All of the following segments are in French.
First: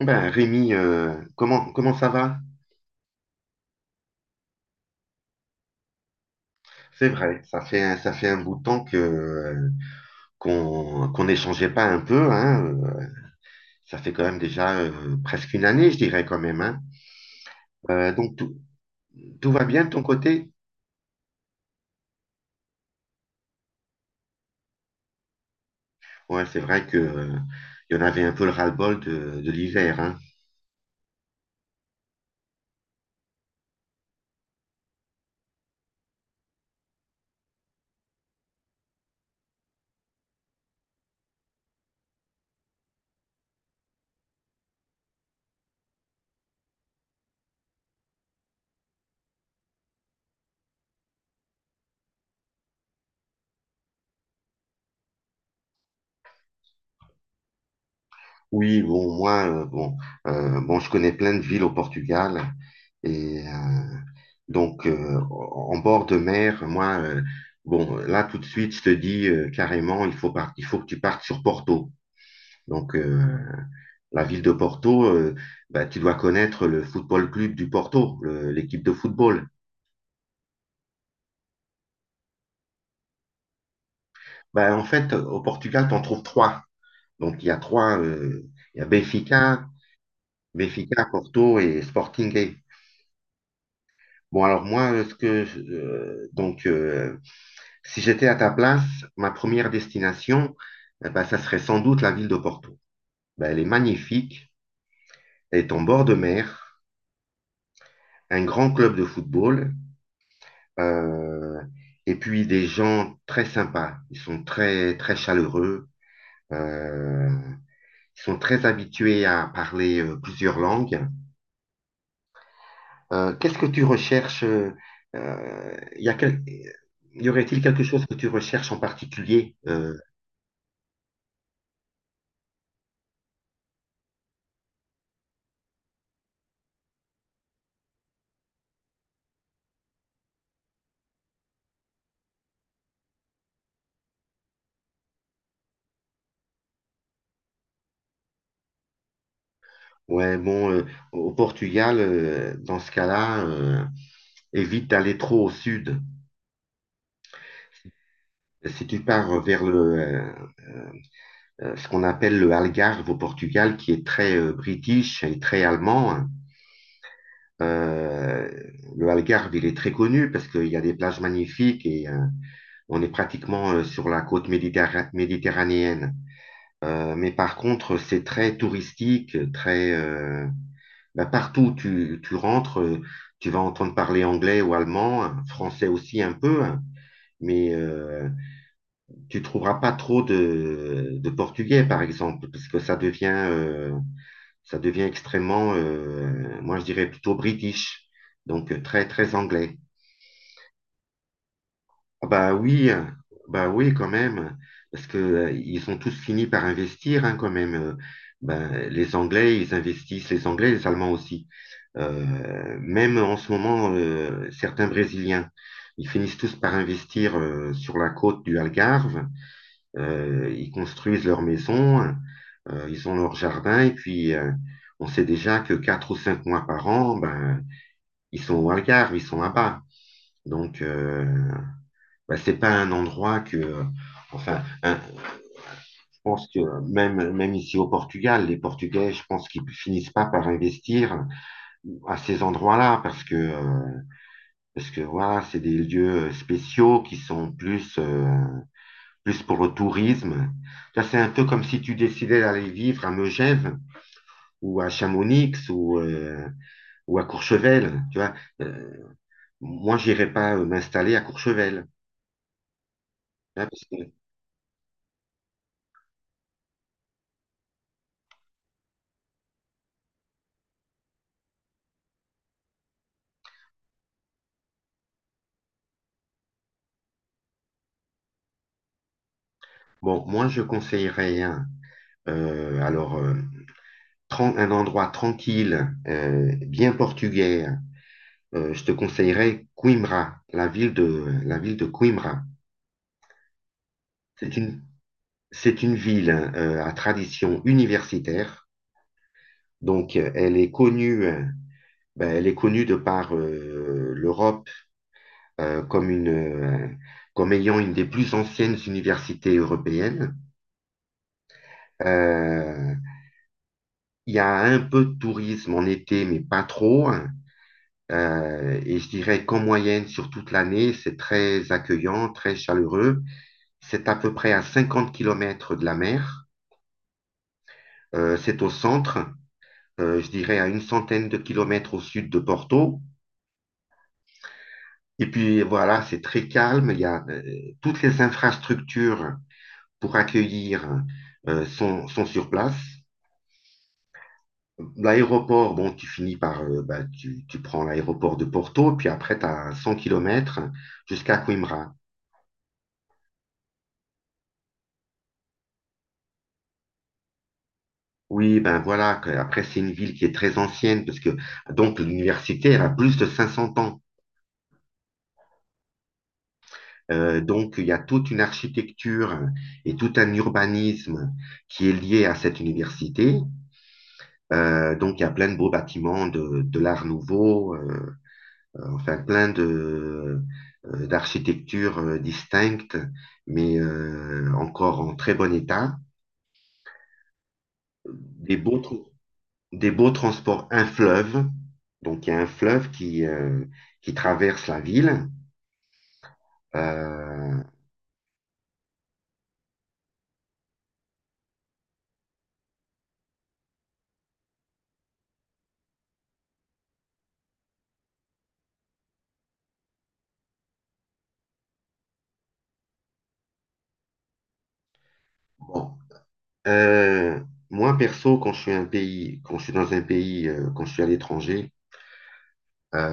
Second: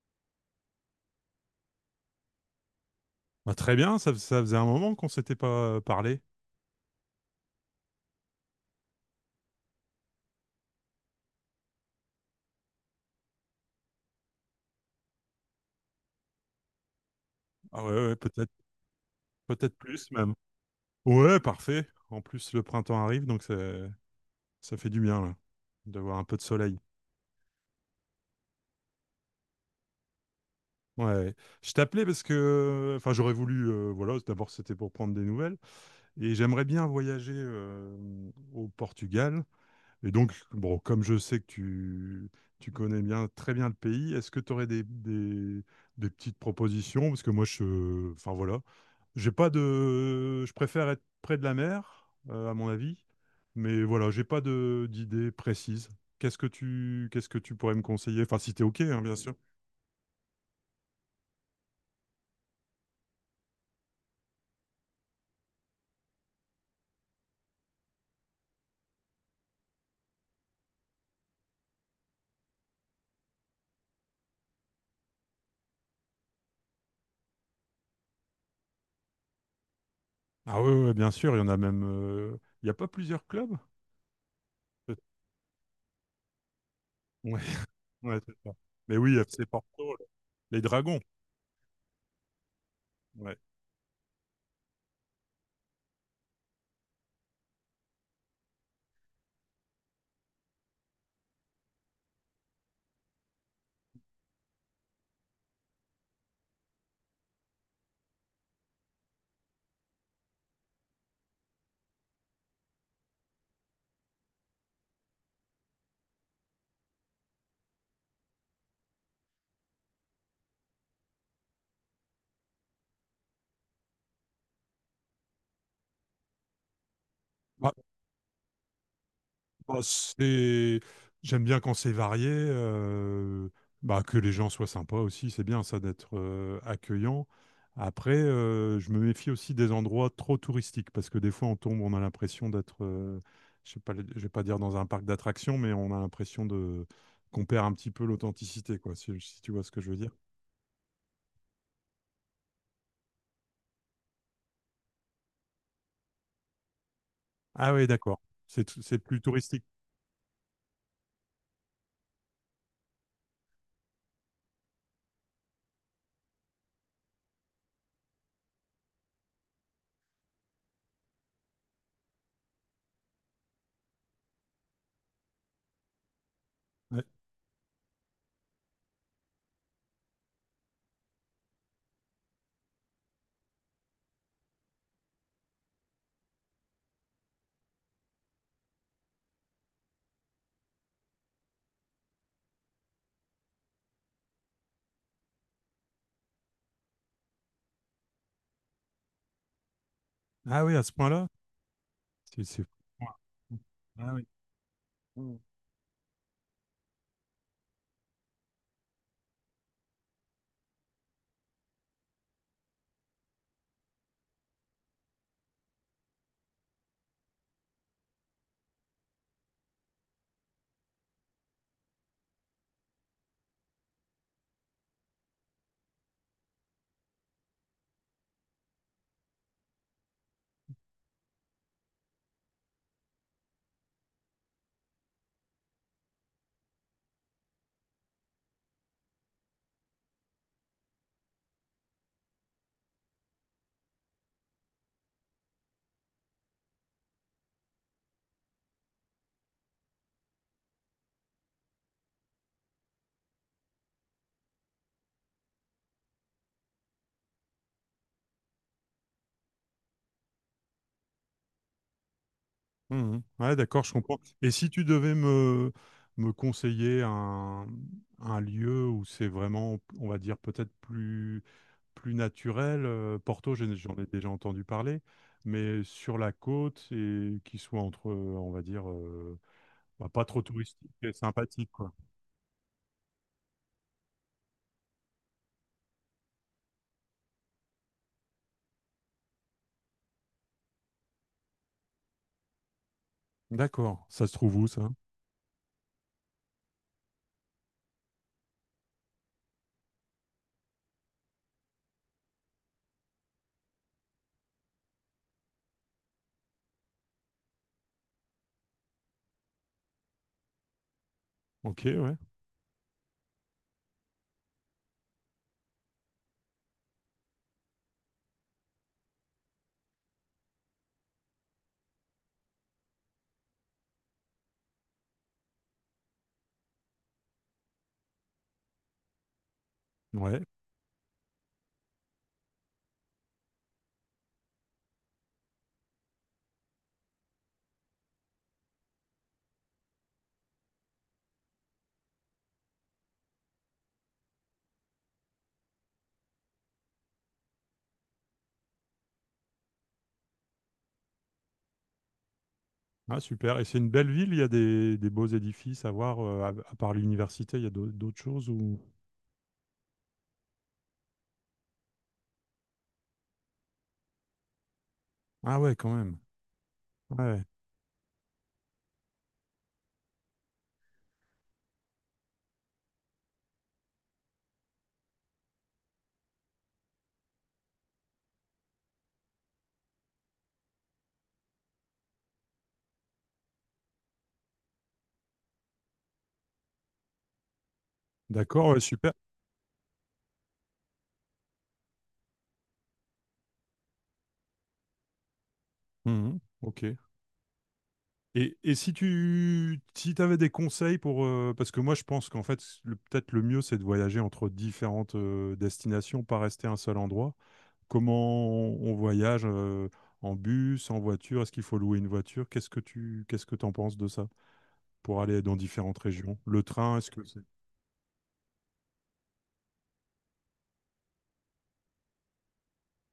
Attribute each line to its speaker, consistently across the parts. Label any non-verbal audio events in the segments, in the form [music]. Speaker 1: Ben, Rémi, comment ça va?
Speaker 2: Bah, très bien, ça faisait un moment qu'on s'était pas parlé.
Speaker 1: C'est vrai, ça fait, ça fait un bout de temps que, qu'on n'échangeait pas un peu, hein. Ça fait quand même déjà presque une année, je dirais quand même, hein.
Speaker 2: Ah ouais, ouais,
Speaker 1: Donc,
Speaker 2: peut-être,
Speaker 1: tout va
Speaker 2: peut-être
Speaker 1: bien de ton
Speaker 2: plus même.
Speaker 1: côté?
Speaker 2: Ouais, parfait. En plus, le printemps arrive, donc ça fait du bien là, d'avoir un peu de
Speaker 1: Ouais, c'est
Speaker 2: soleil.
Speaker 1: vrai que, il y en avait un peu le ras-le-bol de l'hiver, hein.
Speaker 2: Ouais, ouais. Je t'appelais parce que, enfin, j'aurais voulu, voilà, d'abord c'était pour prendre des nouvelles, et j'aimerais bien voyager au Portugal. Et donc, bon, comme je sais que tu connais bien, très bien le pays, est-ce que tu aurais des petites propositions? Parce que moi, enfin voilà, j'ai pas de. Je préfère être près de la mer, à mon avis. Mais voilà, j'ai pas de d'idée précise. Qu'est-ce que tu pourrais me conseiller? Enfin, si t'es OK,
Speaker 1: Oui,
Speaker 2: hein,
Speaker 1: bon,
Speaker 2: bien sûr.
Speaker 1: moi, bon, bon, je connais plein de villes au Portugal. Et donc, en bord de mer, moi, bon, là, tout de suite, je te dis carrément, il faut, il faut que tu partes sur Porto. Donc, la ville de Porto, bah, tu dois connaître le football club du Porto, l'équipe de football.
Speaker 2: Ah oui, ouais, ouais, bien sûr, il y en a même. Il n'y a pas plusieurs clubs?
Speaker 1: Bah, en
Speaker 2: Peut-
Speaker 1: fait, au Portugal, tu en trouves trois. Donc,
Speaker 2: Ouais,
Speaker 1: il y a
Speaker 2: [laughs]
Speaker 1: trois,
Speaker 2: ouais, c'est ça.
Speaker 1: il y a
Speaker 2: Mais oui, FC
Speaker 1: Benfica,
Speaker 2: Porto, les Dragons.
Speaker 1: Porto et Sporting.
Speaker 2: Ouais.
Speaker 1: Bon, alors moi, donc si j'étais à ta place, ma première destination, eh ben, ça serait sans doute la ville de Porto. Ben, elle est magnifique, elle est en bord de mer, un grand club de football, euh, et puis des gens très sympas. Ils sont très très chaleureux, euh, ils sont très habitués à parler plusieurs langues. Qu'est-ce que tu recherches, euh, y a quel- y aurait-il quelque chose que tu recherches en particulier?
Speaker 2: Bah, c'est- J'aime bien quand c'est varié, bah, que les gens soient sympas aussi, c'est bien ça d'être accueillant. Après, je me méfie aussi des endroits trop touristiques parce que des fois on tombe, on a l'impression d'être, je sais pas, je vais pas dire dans un parc d'attractions, mais on a l'impression de qu'on perd un petit peu l'authenticité, quoi, si tu vois ce que je veux dire.
Speaker 1: Ouais, bon, au Portugal, dans ce cas-là, évite d'aller trop au sud.
Speaker 2: Ah oui, d'accord.
Speaker 1: Si
Speaker 2: C'est
Speaker 1: tu
Speaker 2: plus
Speaker 1: pars vers
Speaker 2: touristique.
Speaker 1: ce qu'on appelle le Algarve au Portugal, qui est très british et très allemand, hein. euh, le Algarve, il est très connu parce qu'il y a des plages magnifiques et on est pratiquement sur la côte méditerranéenne.
Speaker 2: Ouais.
Speaker 1: Mais par contre, c'est très touristique, très... Bah, partout où tu rentres, tu vas entendre parler anglais ou allemand, hein, français aussi un peu, hein, mais tu trouveras pas trop de portugais, par exemple, parce que ça devient extrêmement, moi je dirais plutôt british, donc très, très anglais.
Speaker 2: Ah oui, à ce point-là,
Speaker 1: Ah,
Speaker 2: c'est
Speaker 1: bah
Speaker 2: c'est-
Speaker 1: oui,
Speaker 2: ouais.
Speaker 1: hein. Bah oui quand
Speaker 2: Ah
Speaker 1: même, parce que
Speaker 2: oui.
Speaker 1: ils ont tous fini par investir, hein, quand même. Ben, les Anglais, ils investissent, les Anglais, les Allemands aussi. Même en ce moment, certains Brésiliens, ils finissent tous par investir sur la côte du Algarve. Ils construisent leurs maisons, hein. Ils ont leur jardin, et puis on sait déjà que 4 ou 5 mois par an, ben, ils sont au Algarve, ils sont là-bas. Donc, bah, c'est pas un endroit que, enfin, je pense que même, même ici au Portugal, les Portugais, je pense qu'ils finissent pas par investir à ces endroits-là parce que voilà, c'est des lieux spéciaux qui sont plus, plus pour le tourisme. Là, c'est un peu comme si tu décidais d'aller vivre à Megève ou à Chamonix ou à Courchevel, tu vois. Euh, Moi, j'irais pas m'installer à Courchevel,
Speaker 2: Mhm. Ouais,
Speaker 1: hein,
Speaker 2: d'accord, je comprends. Et si tu devais me conseiller un lieu où c'est vraiment, on va dire, peut-être plus, plus naturel, Porto, j'en ai déjà entendu parler, mais sur la côte et qui soit entre, on va dire, bah,
Speaker 1: bon,
Speaker 2: pas trop
Speaker 1: moi, je
Speaker 2: touristique et
Speaker 1: conseillerais, hein,
Speaker 2: sympathique, quoi.
Speaker 1: alors, un endroit tranquille, bien portugais, je te conseillerais Coimbra, la ville de Coimbra.
Speaker 2: D'accord, ça se
Speaker 1: C'est
Speaker 2: trouve où
Speaker 1: une,
Speaker 2: ça?
Speaker 1: c'est une ville à tradition universitaire, donc elle est connue, ben, elle est connue de par l'Europe euh, comme une, euh, comme ayant une des plus anciennes universités européennes.
Speaker 2: Ok, ouais.
Speaker 1: Euh, il y a un peu de tourisme en été, mais pas trop. Et je dirais qu'en moyenne, sur toute l'année, c'est très accueillant, très chaleureux. C'est à peu près à 50 kilomètres de la mer. C'est au centre, je
Speaker 2: Ouais,
Speaker 1: dirais à une centaine de kilomètres au sud de Porto. Et puis voilà, c'est très calme. Il y a toutes les infrastructures pour accueillir sont sur place. L'aéroport, bon, tu finis par, bah, tu prends l'aéroport de Porto, puis après, tu as 100 kilomètres jusqu'à Coimbra.
Speaker 2: ah, super. Et c'est une belle ville, il y a des beaux édifices à voir, à part l'université, il y a d'autres choses
Speaker 1: Oui, ben
Speaker 2: ou...
Speaker 1: voilà, après c'est une ville qui est très ancienne, parce que donc l'université, elle a plus de 500 ans.
Speaker 2: Ah ouais, quand même. Ouais.
Speaker 1: Donc il y a toute une architecture et tout un urbanisme qui est lié à cette université. Donc il y a plein de beaux bâtiments de l'Art Nouveau, enfin plein de d'architectures distinctes, mais encore en très bon état. Des
Speaker 2: D'accord,
Speaker 1: beaux
Speaker 2: ouais,
Speaker 1: trucs,
Speaker 2: super.
Speaker 1: des beaux transports, un fleuve. Donc, il y a un fleuve qui traverse la ville.
Speaker 2: Mhm, ok.
Speaker 1: Euh,
Speaker 2: Et si tu si t'avais des conseils pour... parce que moi, je pense qu'en fait, peut-être le mieux, c'est de voyager entre différentes destinations, pas rester à un seul endroit. Comment voyage en bus, en voiture? Est-ce qu'il faut louer une voiture? Qu'est-ce que t'en penses de ça pour aller dans
Speaker 1: bon.
Speaker 2: différentes régions? Le train, est-ce que
Speaker 1: Euh,
Speaker 2: c'est...
Speaker 1: Moi, perso, quand je suis dans un pays, quand je suis à l'étranger,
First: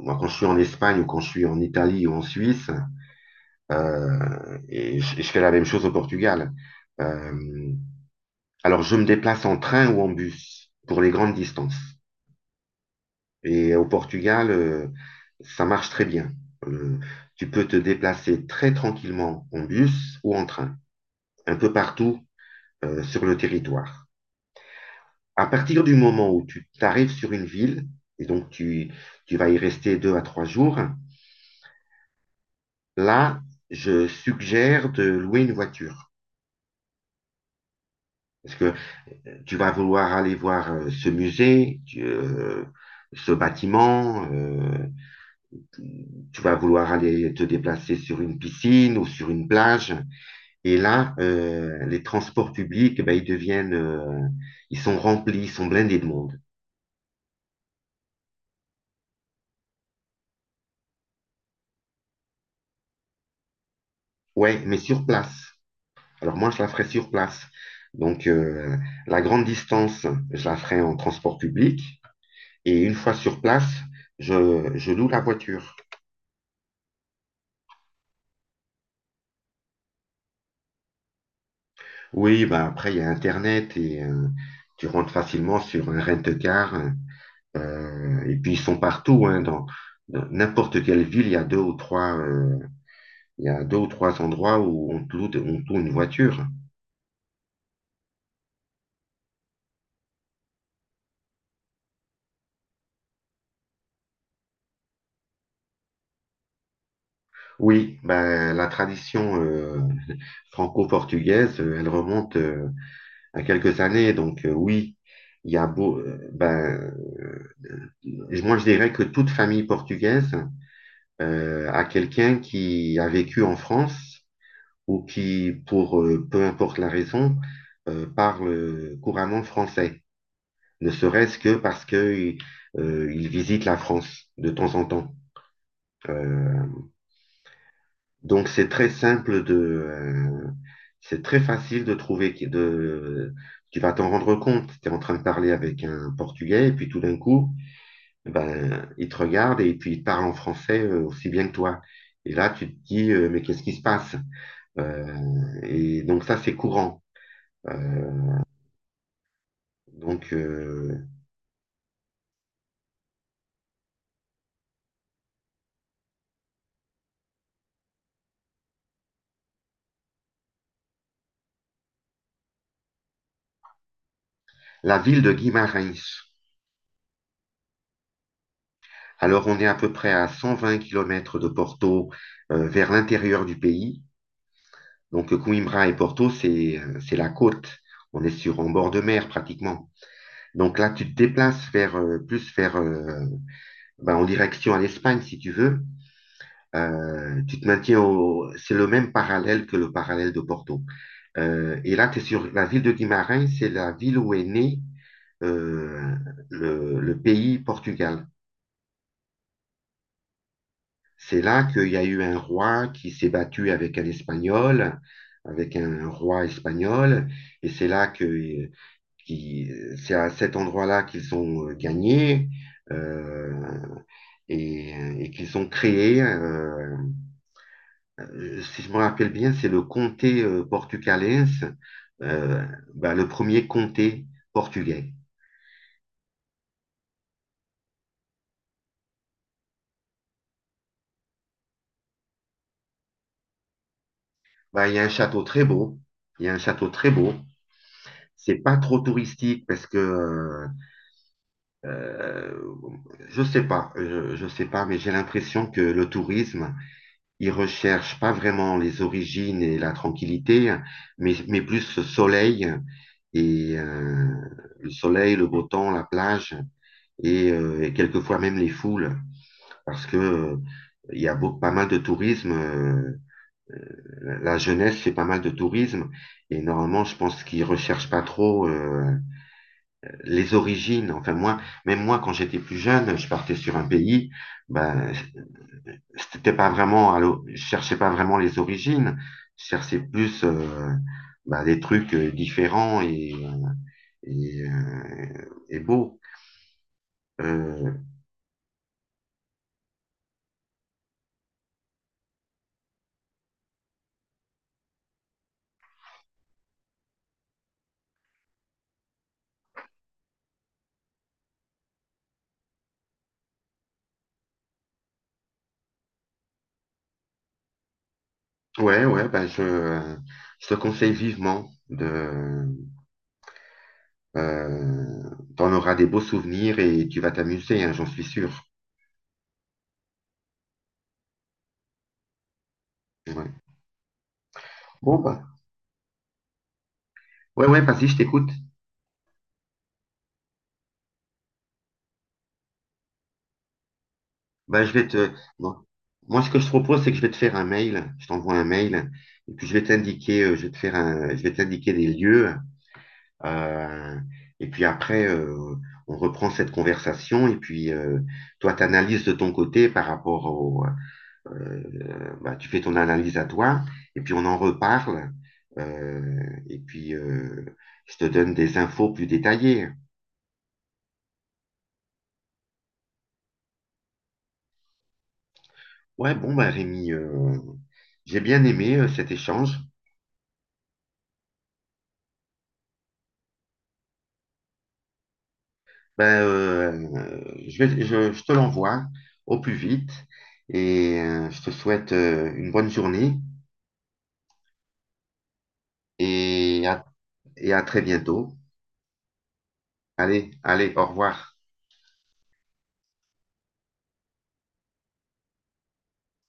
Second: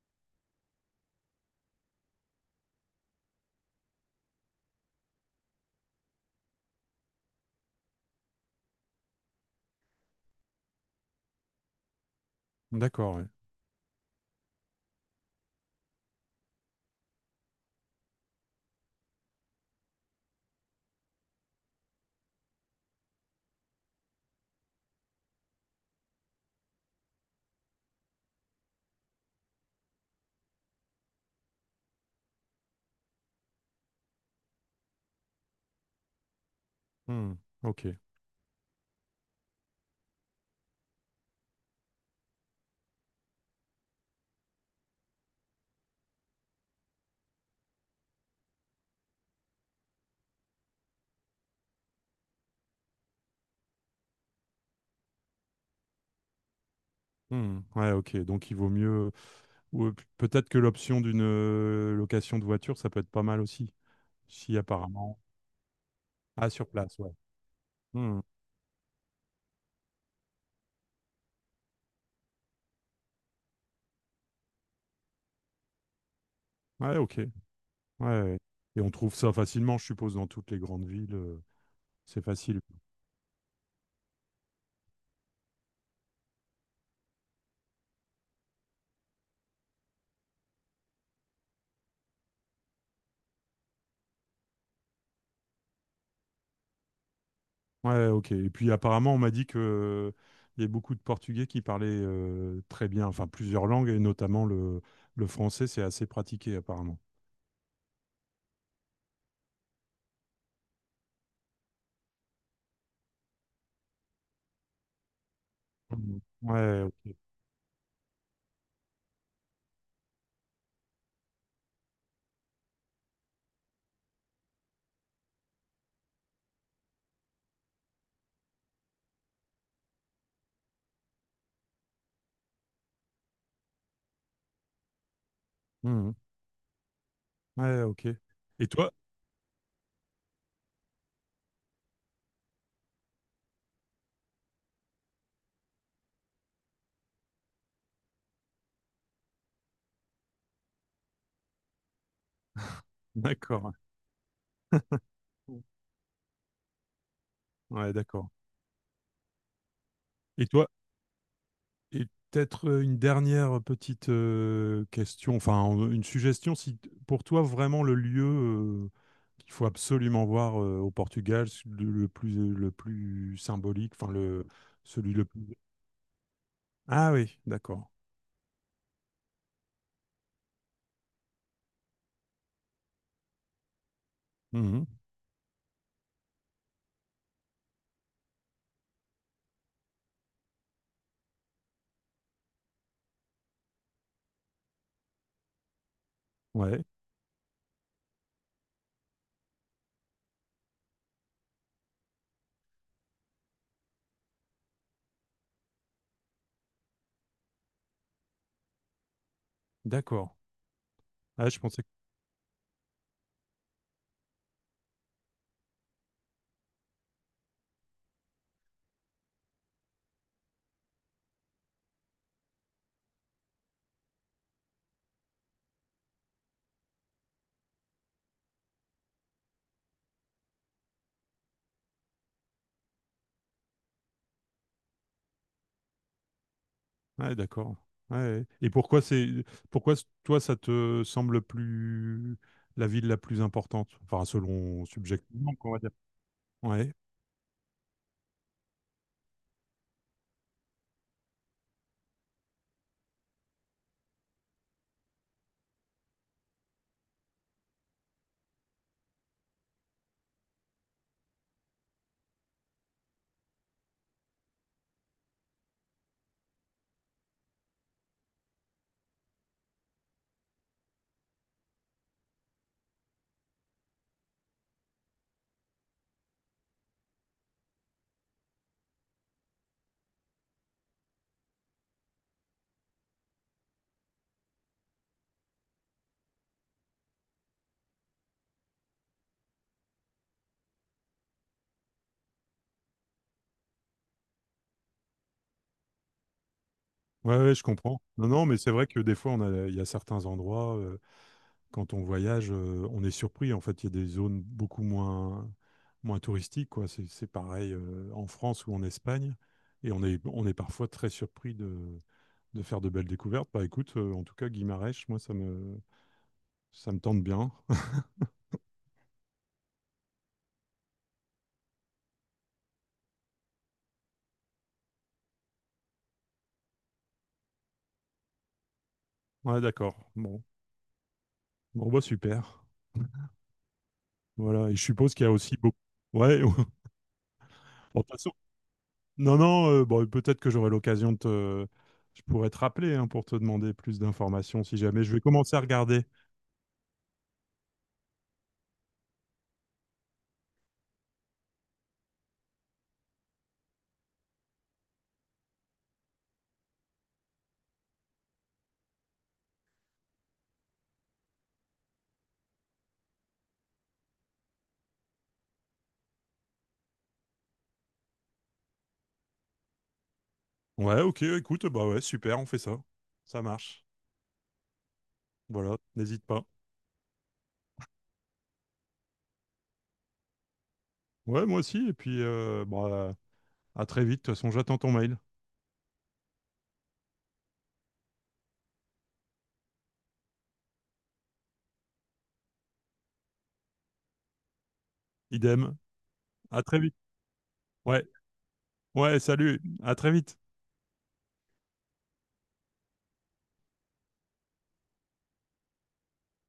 Speaker 1: moi, quand je suis en Espagne ou quand je suis en Italie ou en Suisse, et je fais la même chose au Portugal. Euh, alors, je me déplace en train ou en bus pour les grandes distances.
Speaker 2: D'accord, ouais.
Speaker 1: Et au Portugal, ça marche très bien. Euh, Tu peux te déplacer très tranquillement en bus ou en train, un peu partout sur le territoire. À partir du moment où tu arrives sur une ville, et donc tu vas y rester 2 à 3 jours, là, je suggère de louer une voiture.
Speaker 2: Hmm, ok.
Speaker 1: Parce que tu vas vouloir aller voir ce musée, ce bâtiment, tu vas vouloir aller te déplacer sur une piscine ou sur une plage. Et là, les transports publics, ben, ils sont remplis, ils sont blindés de monde.
Speaker 2: Hmm, ouais, ok. Donc, il vaut mieux... ou, peut-être que l'option d'une location de voiture, ça peut être pas mal aussi. Si
Speaker 1: Ouais, mais sur
Speaker 2: apparemment.
Speaker 1: place. Alors moi,
Speaker 2: Ah,
Speaker 1: je
Speaker 2: sur
Speaker 1: la ferai
Speaker 2: place,
Speaker 1: sur
Speaker 2: ouais.
Speaker 1: place.
Speaker 2: Hmm.
Speaker 1: Donc la grande distance, je la ferai en transport public. Et une fois sur place, je loue la voiture.
Speaker 2: Ouais, ok. Ouais, ouais. Et on trouve ça facilement, je suppose, dans toutes les grandes villes. C'est
Speaker 1: Oui,
Speaker 2: facile.
Speaker 1: ben après, il y a Internet et tu rentres facilement sur un rent-car. Et puis, ils sont partout, hein, dans n'importe quelle ville, il y a deux ou trois... Il y a deux ou trois endroits où on loue une voiture.
Speaker 2: Ouais, ok. Et puis apparemment, on m'a dit que il y a beaucoup de Portugais qui parlaient très bien, enfin plusieurs langues, et notamment le français, c'est assez pratiqué apparemment.
Speaker 1: Oui, ben, la tradition franco-portugaise, elle remonte à quelques années. Donc oui, il y a beau,
Speaker 2: Mhm. Ouais,
Speaker 1: ben,
Speaker 2: ok.
Speaker 1: moi je dirais que toute famille portugaise a quelqu'un qui a vécu en France ou qui, pour peu importe la raison, parle couramment français. Ne serait-ce que parce que il visite la France de temps en temps.
Speaker 2: Mhm.
Speaker 1: Euh,
Speaker 2: Ouais, ok.
Speaker 1: Donc,
Speaker 2: Et
Speaker 1: c'est très
Speaker 2: toi?
Speaker 1: simple de, euh, c'est très facile de trouver, tu vas t'en rendre compte. Tu es en train de parler avec un Portugais et puis tout d'un coup, ben, il te regarde et puis il parle en français aussi bien que toi. Et là, tu te dis, mais qu'est-ce qui
Speaker 2: D'accord.
Speaker 1: se passe? Et donc, ça, c'est courant. Euh,
Speaker 2: Ouais, d'accord.
Speaker 1: donc,
Speaker 2: Et toi? Et peut-être une dernière petite question, enfin une suggestion, si t- pour toi vraiment le lieu qu'il faut absolument voir au Portugal, le plus symbolique, enfin le
Speaker 1: la
Speaker 2: celui
Speaker 1: ville
Speaker 2: le
Speaker 1: de
Speaker 2: plus.
Speaker 1: Guimarães.
Speaker 2: Ah oui, d'accord.
Speaker 1: Alors, on est à peu près à 120 km de Porto, vers l'intérieur du pays.
Speaker 2: Mhm.
Speaker 1: Donc Coimbra et Porto, c'est la côte. On est sur en bord de mer pratiquement. Donc là, tu te déplaces vers plus vers ben, en direction à l'Espagne si tu veux.
Speaker 2: Ouais,
Speaker 1: Tu te maintiens au, c'est le même parallèle que le parallèle de Porto. Et là, tu es sur la ville de Guimarães, c'est la ville où est né euh, le pays Portugal.
Speaker 2: d'accord.
Speaker 1: C'est
Speaker 2: Ah, je
Speaker 1: là
Speaker 2: pensais.
Speaker 1: qu'il
Speaker 2: que-
Speaker 1: y a eu un roi qui s'est battu avec un Espagnol, avec un roi espagnol, et c'est là que qui, c'est à cet endroit-là qu'ils ont gagné, euh, et, et qu'ils ont créé, si je me rappelle bien, c'est le comté portucalais, euh, bah, le premier comté portugais.
Speaker 2: Ouais, d'accord. Ouais. Et pourquoi c'est pourquoi toi ça te semble plus la ville la plus importante, enfin selon
Speaker 1: Bah, il y a un château
Speaker 2: subjectivement,
Speaker 1: très
Speaker 2: quoi, on va dire.
Speaker 1: beau. Il y a un château
Speaker 2: Ouais.
Speaker 1: très beau. C'est pas trop touristique parce que euh, je sais pas, je sais pas, mais j'ai l'impression que le tourisme il recherche pas vraiment les origines et la tranquillité, mais plus le soleil et le beau temps, la plage et quelquefois même les foules, parce que il y a pas mal de tourisme. La jeunesse fait pas mal de tourisme et normalement, je pense qu'ils recherchent pas trop les origines. Enfin moi, même moi, quand j'étais plus jeune, je partais sur un pays, ben c'était pas vraiment, je cherchais pas vraiment les origines, je cherchais plus bah, des trucs différents et beaux.
Speaker 2: Ouais, ouais, je
Speaker 1: Euh,
Speaker 2: comprends. Non, non, mais c'est vrai que des fois, il y a certains endroits, quand on voyage, on est surpris. En fait, il y a des zones beaucoup moins, moins touristiques, quoi. C'est pareil, en France ou en Espagne. Et on est parfois très surpris de faire de belles découvertes. Bah écoute, en tout cas, Guimarães, ça me tente bien. [laughs]
Speaker 1: ouais, ouais, bah, je te conseille vivement de, euh, t'en auras des beaux souvenirs et tu vas t'amuser, hein, j'en suis sûr.
Speaker 2: Ouais, d'accord. Bon. Bon, bah super.
Speaker 1: Ouais.
Speaker 2: Voilà. Et je suppose
Speaker 1: Bon,
Speaker 2: qu'il y a
Speaker 1: bah,
Speaker 2: aussi beaucoup. Ouais, [laughs] bon, de
Speaker 1: ouais, ouais, vas-y,
Speaker 2: toute
Speaker 1: je
Speaker 2: façon,
Speaker 1: t'écoute.
Speaker 2: non, non, bon, peut-être que j'aurai l'occasion de te... Je pourrais te rappeler hein, pour te demander plus d'informations si
Speaker 1: Bah, je
Speaker 2: jamais
Speaker 1: vais
Speaker 2: je vais
Speaker 1: te,
Speaker 2: commencer à
Speaker 1: bon.
Speaker 2: regarder.
Speaker 1: Moi, ce que je te propose, c'est que je vais te faire un mail, je t'envoie un mail, et puis je vais t'indiquer, je vais te faire un, je vais t'indiquer des lieux. Euh, et puis après, on reprend cette conversation et puis toi, tu analyses de ton côté par rapport au... bah, tu fais ton analyse à toi et puis on en reparle. Euh, et puis, je te donne des infos plus détaillées.
Speaker 2: Ouais, ok, écoute, bah ouais, super, on fait ça. Ça marche. Voilà, n'hésite
Speaker 1: Ouais,
Speaker 2: pas.
Speaker 1: bon, bah, Rémi, j'ai bien aimé cet échange.
Speaker 2: Ouais, moi aussi, et puis bah, à très vite, de toute façon, j'attends ton mail.
Speaker 1: Ben, je te l'envoie au plus vite et je te souhaite une bonne journée
Speaker 2: Idem, à très
Speaker 1: et
Speaker 2: vite.
Speaker 1: et à très
Speaker 2: Ouais,
Speaker 1: bientôt.
Speaker 2: ouais, salut, à très vite.
Speaker 1: Allez, allez, au revoir.